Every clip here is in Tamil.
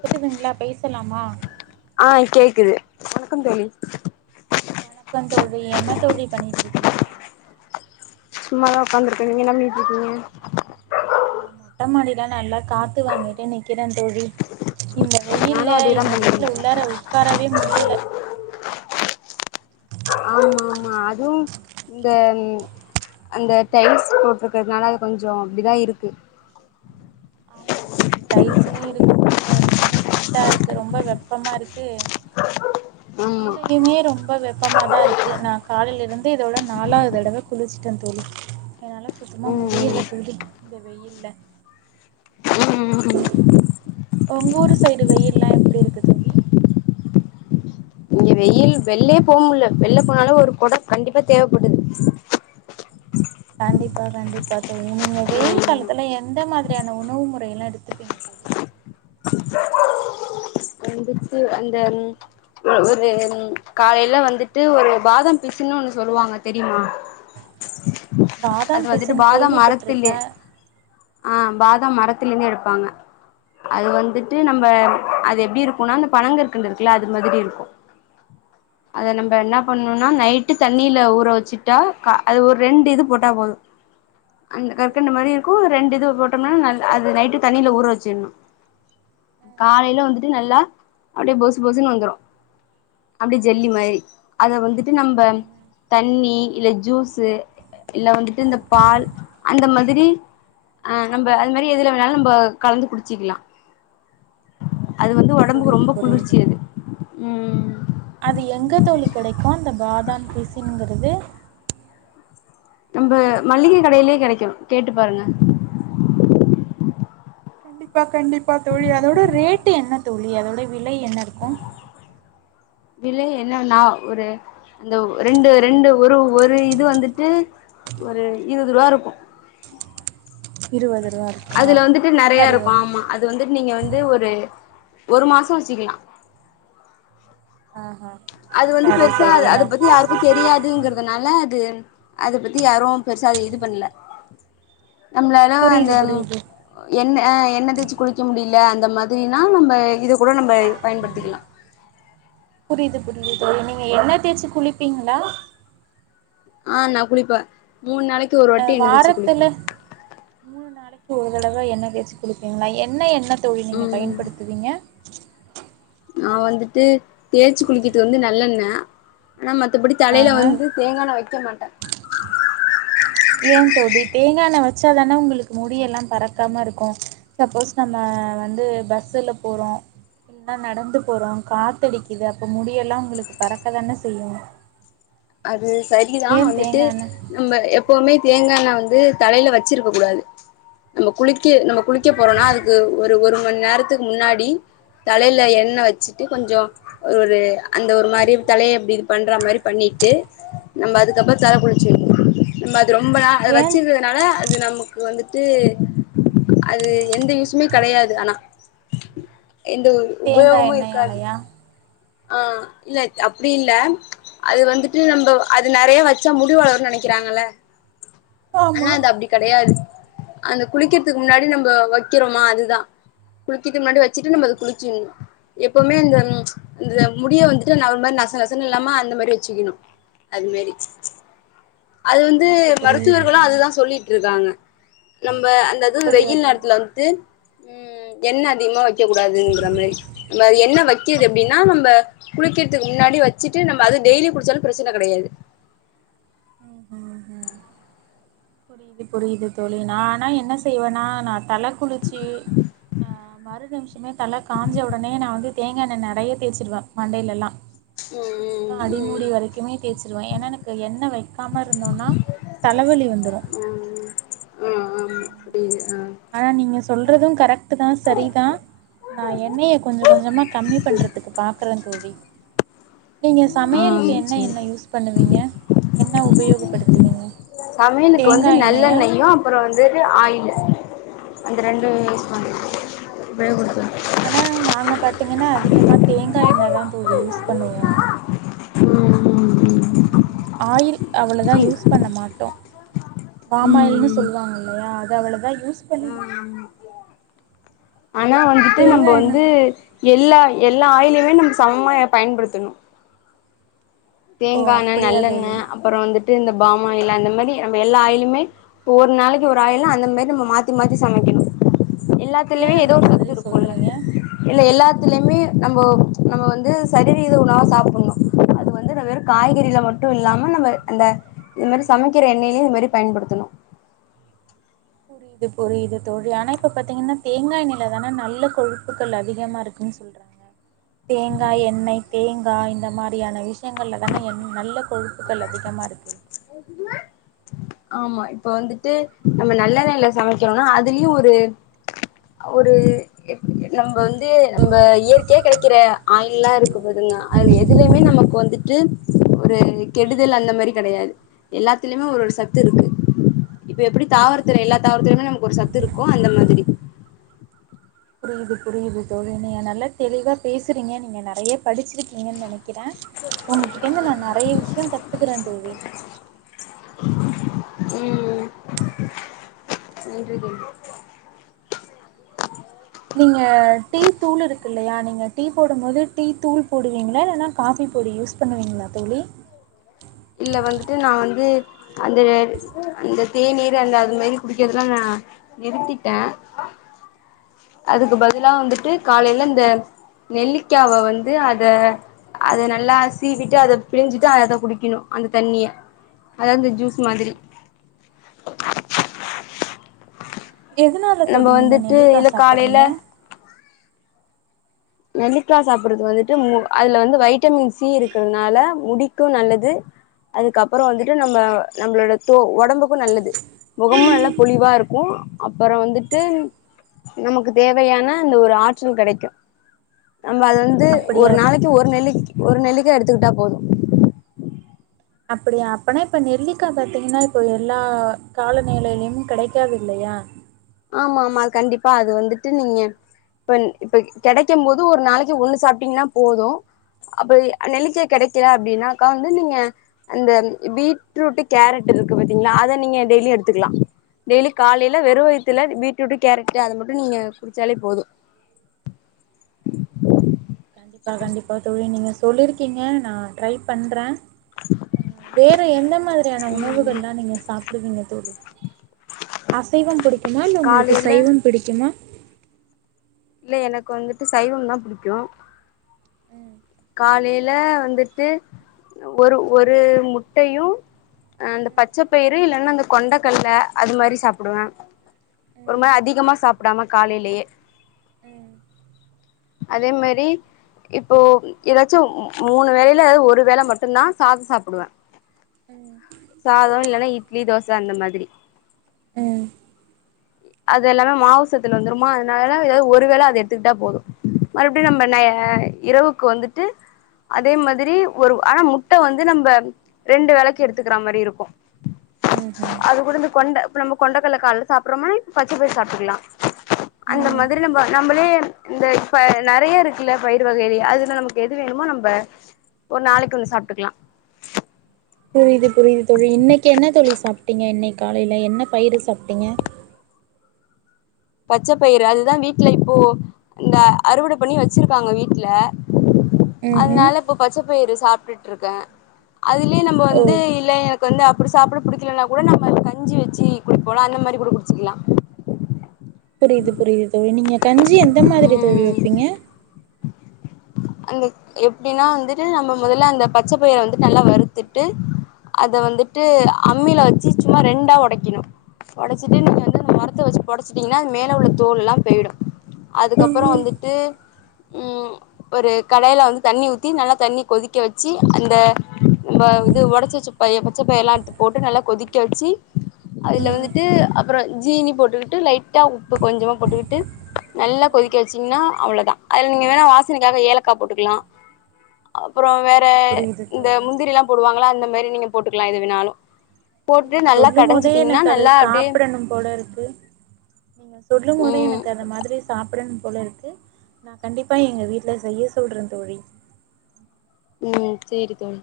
கேக்குதுங்ளா பேசலாமா ஆ கேக்குது வணக்கம் தோழி வணக்கம் தோழி என்ன தோழி பண்ணிக்கிட்ருக்கீங்க சும்மாதா ஒக்காந்துருக்கே நீங்க என்ன பண்ணிட்ருக்கீங்க ட்டமாடில நல்லா காத்து வாங்கிட்டே நிக்கிறே தோழி இந்த நானு வெயில்ல அதேதா எங்க வீட்ல உள்ளார பண்ணிட்ருக்கே உக்காரவே முடியல ஆமாம்மா அதுவு இந்தம் அந்த டைல்ஸ் போட்ருக்கதுனால அது கொஞ்ச அப்டி தா இருக்கு ஆமா தோழி டைல்ஸ்லயு இருக்க முடி முடிய்ல ரொம்ப ஹீட்டா இருக்கு ரொம்ப வெப்பமா இருக்கு ஆமா மேலையுமே ரொம்ப வெப்பமா தா இருக்கு நா காலைல இருந்து இதோட நாலாவ்து தடவ குளிச்சுட்டே தோழி என்னால சுத்தமா ம் ம் முடியல தோழி இந்த வெயில்ல ம் ம் ம் ஓங்க ஊரு சைடு வெயில்லா எப்டி இருக்கு தோழி இங்க வெயில் வெள்லே போ முட்ல வெள்ல போனாலே ஒரு கொட கண்டிப்பா தேவப்படுது கண்டிப்பா கண்டிப்பா தோழி நீங்க வெயில் ஆமா காலத்துல எந்த மாதிரி ரியான உணவு முறையெல்லா எடுத்துப்பீங்க தோழி வெச்சு அந்த ம் ஒரு ம் காலைல வந்துட்டு ஒரு பாதம் பிசுன்னு ஒன்னு சொல்லுவாங்க தெரியுமா அது பாதாம் வந்துட்டு பிசின் பாதாம் மரத்துல கேள்விப்பட்ருக்கே ஆ பாதாம் மரத்துலருந்து எடுப்பாங்க அது வந்துட்டு நம்ம ம்ஹ்ம். அது எப்டி இருக் குனா அந்த பணங்கற்கண்டு இருக்குல அது மாதிரி இருக்கு அத ஆஹா. நம்ம என்னா பண்ணுனா நைட்டு தண்ணில ஊற வச்சுட்டா கா அது ஒரு ரெண்டு இது போட்டா போது அந்த ம், கற்கண்ட மாரி இருக்கு ரெண்டு இது போட்டோம்னா நல் அது நைட்டு தண்ணில ஊற வெச்சிற்ணு [inaudible] காலைல வந்துட்டு நல்லா அப்டியே பொசு பொசுன்னு வந்துரு அப்டியே ஜெல்லி ம்ஹ்ம், மாரி அத வந்துட்டு நம்ப ம்ஹ்ம். தண்ணி இல்ல ஜூஸு இல்ல வந்துட்டு இந்த பால் அந்த மாதிரி அ நம்ப அது மாரி எதுல வேணாலு நம்ப கலந்து குடிச்சிக்கிலா ஆஹா. ஒடம்புக்கு புரியுது ரொம்ப புரியுது குளிர்ச்சி அது தோழி. ம் அது எங்க தோழி கெடைக்கு அந்த பாதாம் பிசுனுங்கறது நம்ப மல்லிகை கடையிலேயே கெடைக்கு கேட்டு பாருங்க கண்டிப்பா கண்டிப்பா தோழி அதோட ரேட்டு் என்ன தோழி அதோட விலை என்ன இருக்கு வில என்னன்னா ஒரு அந்த ரெண்டு ரெண்டு ஒரு ஒரு இது வந்துட்டு ஒரு இருவது ரூவா இருக்கு இருவது ரூவா அதுல வந்துட்டு நெறைய இருக்கு ஆமா அது வந்துட்டு நீங்க வந்து ஒரு ஒரு மாச வச்சுக்கலா ஆஹ அது வந்து பெருசா அது அத பத்தி யாருக்கு தெரியாதுங்கறதுனால அது அத பத்தி யாரு பெருசா அது இது பண்ல நம்ளலா அந்த புரியுது புரியுது. எண்ணெ ஆ எண்ணெ தேச்சி குளிக்க முடியில அந்த மாதிரினா நம்ம இத கூட நம்ப பயன்படுத்திக்கலா புரியுது புரியுது தோழி நீங்க எண்ணெ தேச்சி குளிப்பீங்ளா ஆ நா குளிப்பே மூண் நாளைக்கு ஒரு ஆ வாட்டி எழுந்திரிச்சு குளிப்பே வாரத்துல மூண் நாளைக்கு ஒரு தடவ எண்ணெ தேச்சு குளிப்பீங்ளா என்ன எண்ணெ தோழி நீங்க ம் பயன்படுத்துவீங்க நா வந்துட்டு தேச்சி குளிக்கத்துக்கு வந்து நல்லெண்ண ஆனா மத்தபடி தலையில ஆஹா வந்து தேங்கான்னெ வெக்க மாட்டே ஏ தோழி தேங்காண்ணெ வெச்சா தான உங்ளுக்கு முடியெல்லா பறக்காமருக்கு சப்போஸ் நம்ம வந்து பஸ்சுல போறோ என்ன நடந்து போறோ காத்தடிக்கிது அப்போ முடியெல்லா உங்ளுக்கு பறக்க தான செய்யு அது சரிதா ஏன் வந்துட்டு தேங்கா எண்ணெ நம்ம எப்பவுமே தேங்கா எண்ணெ வந்து தலையில வச்சிருக்க கூடாது நம்ம குளிக்க நம்ம குளிக்க போறோனா அதுக்கு ஒரு ஒரு மண் நேரத்துக்கு முன்னாடி தலையில எண்ணெ வச்சிட்டு கொஞ்சோ ஒரு அந்த ஒரு மாரி தலைய இப்டி இது பண்ற மாரி பண்ணி ட்டு நம்ப அதுக்கப்றோ தல குச்சிர்னு நம்போ அது ரொம்ப அத ஏன் வச்சிரு அதனால அது நமக்கு வந்துட்டு அது எந்த யுசுமே கெடையாது ஆனா எந்த ஒரு தேங்கா எண்ணையாலையா ஆ இல்லத் அப்டி இல்ல அது வந்துட்டு நம்போ அது நெறைய வச்சா முடி வளருன் நெனைக்கிறாங்கல்ல ஆனா ஆமா அது அப்டி கெடையாது அந்த குளிக்கிற்துக்கு ஆஹா முன்னாடி நம்போ வக்கிறோமா அதுதா குளிச்சிட்டு முன்னாடி வெச்சிட்டு நம்ப அத குளிச்சிர்னு எப்பவுமே அந்த இந்த முடிய வந்துட்டு நா ஒரு மாரி நச நசனு இல்லாம அந்த மேரி வெச்சிக்குணு அது மேரி அது வந்து புரியுது புரியுது மருத்துவர்களோ தோழி அதுதா சொல்லிட்ருக்காங்க நம்ப அந்த அது அப்படியா வெயில் தோழி நேரத்துல வந்த்ட்டு ம் எண்ண அதிகமா வெக்க கூடாதுன்றா மேரி ம் மே எண்ண வக்கி து அப் எப்டினா நம்ப குளிக்கிற்துக்கு முன்னாடி வச்சிட்டு நம்ப அது டெய்லி குளிச்சாலு பிரச்சன கெடையாது ம் அ அ புரியிது புரியிது தோழி நா நா என்ன செய்வனா நா தல குளிச்சி அ மறு நிமிஷமே தல காஞ்ச உடனே நா வந்து தேங்கா எண்ணெ நெறைய தேச்சிருவே மண்டைல எல்லா ம் ஃபுல்லா ம் ம் அடிமுடி வெரைக்குமேத் தேச்சிருவே எனா எனக்கு எண்ணெ வெக்காம இருந்தோனா தலவலி வந்துரு அ அ அ ஆமா ம் புரிது ஆ ஆனா நீங்க சொல்றது கரெக்ட்டுதா சரிதா நா எண்ணெய கொஞ்சோ கொஞ்சமா கம்மி பண்றதுக்கு பாக்குறந் தோழி நீங்க அப்டி ஆ சமையிலுக்கு என்ன எண்ணெ யூஸ் பண்ணுவீங்க என்ன உபயோகப்படுத்துவீங்க தேங்கா எண்ணெயா புறோ வந்துட்டு ஆயிலு அந்த ரெண்டு யூஸ் பண் ம்ஹும் பேகோத்த ஆனா நாங்க பாத்தீங்கன்னா அதிகமா தேங்கா எண்ணெதாந் தோழி யூஸ் பண்ணுவோ ம் [inaudible] ஆயில் அவ்ளோதா ம் யூஸ் பண்ண மாட்டோ ம் பாமாயில்னு ம் சொல்வாங்க இல்லையா அது அவ்ளவா யூஸ் பண்ணமா ஆனா வந்துட்டு தேங்கா நம்போ எண்ணெ வந்து எல்லா எல்லா ஆயிலியுமே நம்போ சமமா எ பயன்படுத்தணு ஓ தேங்கா எண்ணெ அப்படியா நல்லெண்ணெ தோழி அப்றோ வந்துட்டு இந்த பாம் ஆயிலு அந்த மாரி நம்ப எல்லா ஆயிலுமே ஒரு நாளைக்கு ஒரு ஆயில்னு அந்த மேரி நம்போ மாத்தி மாத்தி சமைக்கிணு ஏ எல்லாத்துலியுமே அந்த எதோ ஒரு மாதிரி சத்து இருக்குல்ல சொல்றீங்க இல்ல எல்லாத்துலமே நம்போ நம்ம வந்து சரிவிகித உணவா சாப்புன்னு இந்துர வெறுக் காய்கறில மட்டு இல்லாம நம்ம அந்த இது மேரி சமைக்கிற எண்ணெயிலியு இது மேரி பயன்படுத்தணு புரிது புரிது தோழி ஆனா இப்ப பாத்தீங்கன்னா தேங்கா எண்ணெய்லதானா நல்லக் கொழுப்புகள் அதிகமாருக்குன்ச் சொல்றாங்க தேங்கா எண்ணெய் தேங்கா இந்த மாரியான விஷ்யங்கள்லதானே என் நல்லக் கொழுப்புகள் அதிகமாக இருக்குது ஆமா இப்ப வந்துட்டு நம்ம நல்ல எண்ணெய்ல சமைக்கறோன்னா அதுலியு ஒரு ஒரு நம்போ வந்து நம்ப இயற்கையாக் கெடைக்கிற ஆயில்லா இருக் க்க போதுங்கா அது எதுலையுமே நமக்கு வந்துட் டு ஒரு கெடுதல் அந்த மாரி கெடையாது எல்லாத்திலியுமே ஒரு ஒரு சத் துருக்கு இப்ப எப்டி தாவரத்துர எல்லாத் தாவரத்துரையுமே நமக்கு ஒரு சத்து இருக்கு அந்த மாதிரி புரியுது புரியுது தோழி நீங்க நல்லாத் தெளிவாப் பேசுறீங்க நீங்க நெறையப் படிச்சிருக்கீங்கன் நெனைக் கிறே ஒங்ககிட்டந்து நா நெறைய விஷ்யோங் கத்துக்குறேந் தோழி ம் ம் புரிதுங் நீங்க டீத்தூளு இருக்கு இல்லையா நீங்க டீப் போடும்மோது டீத்தூள் போடுவீங்ளா இல்லனா காஃபி பொடி யூஸ் பண்ணுவீங்ளாத் தோழி இல்ல வந்துட்டு நா வந்து அந்த அந்தத் தேநீரு அந்த அது மேரி குடிக்கிறதுலா நா நிறுத்திட்டே அதுக்கு பதிலா வந்துட்டு காலைல இந்த நெல்லிக்காவெ வந்து அத அத நல்லா சீவிட்டு அதப் பிழிஞ்சிட்டு அத குடிக்கினு அந்த தண்ணிய அதாவ் அந்த ஜூஸ் மாதிரி எதுனாலத் நம்ம தோழி நீங்க வந்துட்டு நெல்லிக்கா இல்ல காலையில சாப்பிர்றீங்க நெல்லிக்கா சாப்புட்றது வந்துட்டு மு அதுல வந்து வைட்டமின் சி இருக்கிறதுனால முடிக்கு நல்லது அதுக்கப்புறோ வந்துட்டு நம்ம நம்மளோடத் தோ ஒடம்புக்கு நல்லது முகமு நல்லாப் பொளிவா இருக்கு அப்புறோ வந்துட்டு நமக்கு தேவையான அந்த ஒரு ஆற்றல் கெடைக்கு நம்ப அது வந்து ஒரு அப்படியா நாளைக்கு ஒரு நெல்லிக் ஒரு நெல்லிக்கா எடுத்துகிட்டா போது அப்படியா அப்பனா இப்ப நெல்லிக்கா பாத்தீங்கன்னா இப்போ எல்லா காலநிலையில்லயும் கடைக்காது இல்லையா ஆமா ஆமா கண்டிப்பா அது வந்துட்டு நீங்க இப்ப இப்ப கெடைக்கும் போது ஒரு நாளைக்கு ஒண்ணு சாப்ட்டீங்கன்னா போதும் அப்ப நெ நெல்லிக்கா கெடைக்கல அப்படின்னாக் கா வந்து நீங்க அந்த பீட்ரூட்டு கேரட்டு இருக்கு பாத்தீங்களா அத நீங்க டெய்லி எடுத்துக்கலாம் டெய்லி காலையில வெறும் வயித்துல பீட்ரூட்டு கேரட்டு அத மட்டும் நீங்க குடிச்சாலே போதும் பா கண்டிப்பா தோழி நீங்க சொல்லியிருக்கீங்க நா ட்ரை பண்றே வேற எந்த மாதிரியான உணவுகள் ம் எல்லா நீங்க சாப்டுவீங்க தோழி அசைவம் புடிக்குமா இல்ல உங்களுக்கு காலையில சைவம் புடிக்குமா இல்ல எனக்கு வந்துட்டு சைவம் தான் புடிக்கும் காலையில வந்துட்டு ஒரு ஒரு முட்டயும் அந்த பச்சப்பயிறு இல்லன்னா அந்த கொண்டக்கல்ல அது மாரி சாப்புடுவேன் ஒரு மா அதிகமா சாப்டாம காலேலயே அதே மாரி இப்போ ஏதாச்சும் மூணு வேலையில ஒரு வேல மட்டும் தா சாத சாப்புடுவேன் ம் சாதம் இல்லனா இட்லி தோச அந்த மாதிரி ம் அது எல்லாமே மாவு சத்துல வந்துருமா அதனால ஏதாது ஒரு வேல அத எடுத்துக்கிட்டா போதும் மறுபடி நம்ம ந இரவுக்கு வந்துட்டு அதே மாதிரி ஒரு ஆனா முட்ட வந்து நம்ப ரெண்டு வேளைக்கு எடுத்துக்கற மாரி இருக்கும் ம்ஹும் இது கூட இந்த கொண்ட இப்ப நம்ம கொண்டக்கல்ல கால்ல சாப்புறோமாய் பச்ச பயிர் சாப்ட்டுக்கல்லா அந்த ம் மாரி நம்ப நம்மயே இந்த இப்ப நெறைய இருக்குல்ல பயிர் வகையிலே அதுல நமக்கு எது வேணுமோ நம்ப ஒரு நாளைக்கு ஒன்னு சாப்ட்டுக்கலாம் புரியுது புரியுது தோழி இன்னைக்கி என்ன தோழி சாப்ட்டீங்க இன்னைக் காலையில என்ன பயிறு சாப்ட்டீங்க பச்ச பயிறு அதுதா வீட்ல இப்போ இங்க அறுவட பண்ணி வச்சிருப்பாங்க வீட்ல ம் ம் அதனால இப்ப பச்ச பயிறு சாப்ட்டுட்ருக்கேன் அதுலயே நம்ப ஓ வந்து இல்ல எனக் கு வந்து அப்டி சாப்ட புடிக்கலன்னா கூட நம்ம கஞ்சி வச்சி குடிப்போல அந்த மாரி கூட குடிச்சிக்கலா புரியுது புரியுது தோழி நீங்க கஞ்சி எந்த மாரி தோழி ம் வப்பீங்க அந்த எப்டின்னா வந்துட்டு நம்ம முதல்ல அந்த பச்ச பயிர வந்துட்டு நல்லா வருத்துட்டு அத வந்துட்டு ம் அம்மில வச்சி சும்மா ரெண்டா ஒடைக்கணும் ஒடச்சிட்டு நீங்க வந்து அந்த மொறத்த வச்சு பொடச்சுட்டீங்கன்னா அது மேல உள்ள தோல்லாம் போயிடும் அதுக்கப்புறோம் வந்துட்டு ம் ஒரு கடாயில வந்து தண்ணி ஊத்தி நல்லா தண்ணி கொதிக்க வச்சி அந்த நம்ம இது ஒடச்சி வச்ச ப பச்ச பயிர்ல்லாம் எடுத்து போட்டு நல்லா கொதிக்க வச்சி அதுல வந்துட்டு அப்ற ஜீனி போட்டுக்கிட்டு லைட்டா உப்பு கொஞ்சமா போட்டுக்கிட்டு நல்லா கொதிக்க வச்சீங்கன்னா அவ்ளோ தா அதுல நீங்க வேணா வாஸ் சனைக்காக ஏலக்கா போட்டுக்கலாம் அப்புறோம் வேற புரியுது புரியுது இந்த தோழி முந்திரியிலாம் போடுவாங்கள அந்த மாரி நீங்க போட்டுக்கலாம் எது வேணாலும் நீங்க சொல்லும் போதே எனக்கு அத நல்லா அப்டியே சாப்டணும் போலருக்கு நீங்க சொல்லும் போதே ம் எனக்கு அந்த மாதிரி சாப்டனு போல இருக்கு நா கண்டிப்பா எங்க வீட்ல செய்ய சொல்றே தோழி ம் சேரி தோழி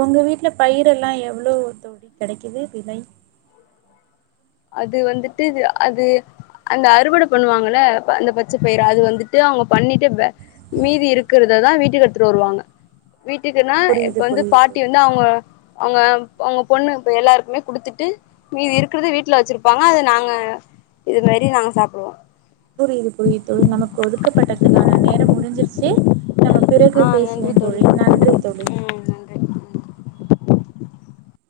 உங்க வீட்ல பயிரெல்லா எவ்ளோ தோழி கெடைக்குது விலை அது வந்துட்டு அது அந்த அறுவட பண்ணுவாங்கள அந்த பச்ச பயிரு அது ஆமா வந்துட்டு அவங்க பண்ணிட்டு வே மீதி இருக்குறத தா வீட்டுக்கு எடுத்துட்டு வருவாங்க வீட்டுக்குன்னா இப்ப புரியுது வந்து புரியுது பாட்டி தோழி வந்து அவங்க அவங்க அவங்க பொண்ணு இப்ப எல்லாருக்குமே குடுத்துட்டு மீது இருக்கரத வீட் ல வச்சிருப்பாங்க அது நாங்க இது மாரி நாங்க சாப்டுவோ புரியுது புரியுது தோழி நமக்கு ஒதுக்கப்பட்டதுக்கான நேரம் முடிஞ்சிருச்சி நம்ம பிறகு ஆ பேசுவோ நன்றி தோழி நன்றி தோழி ம் நன்றி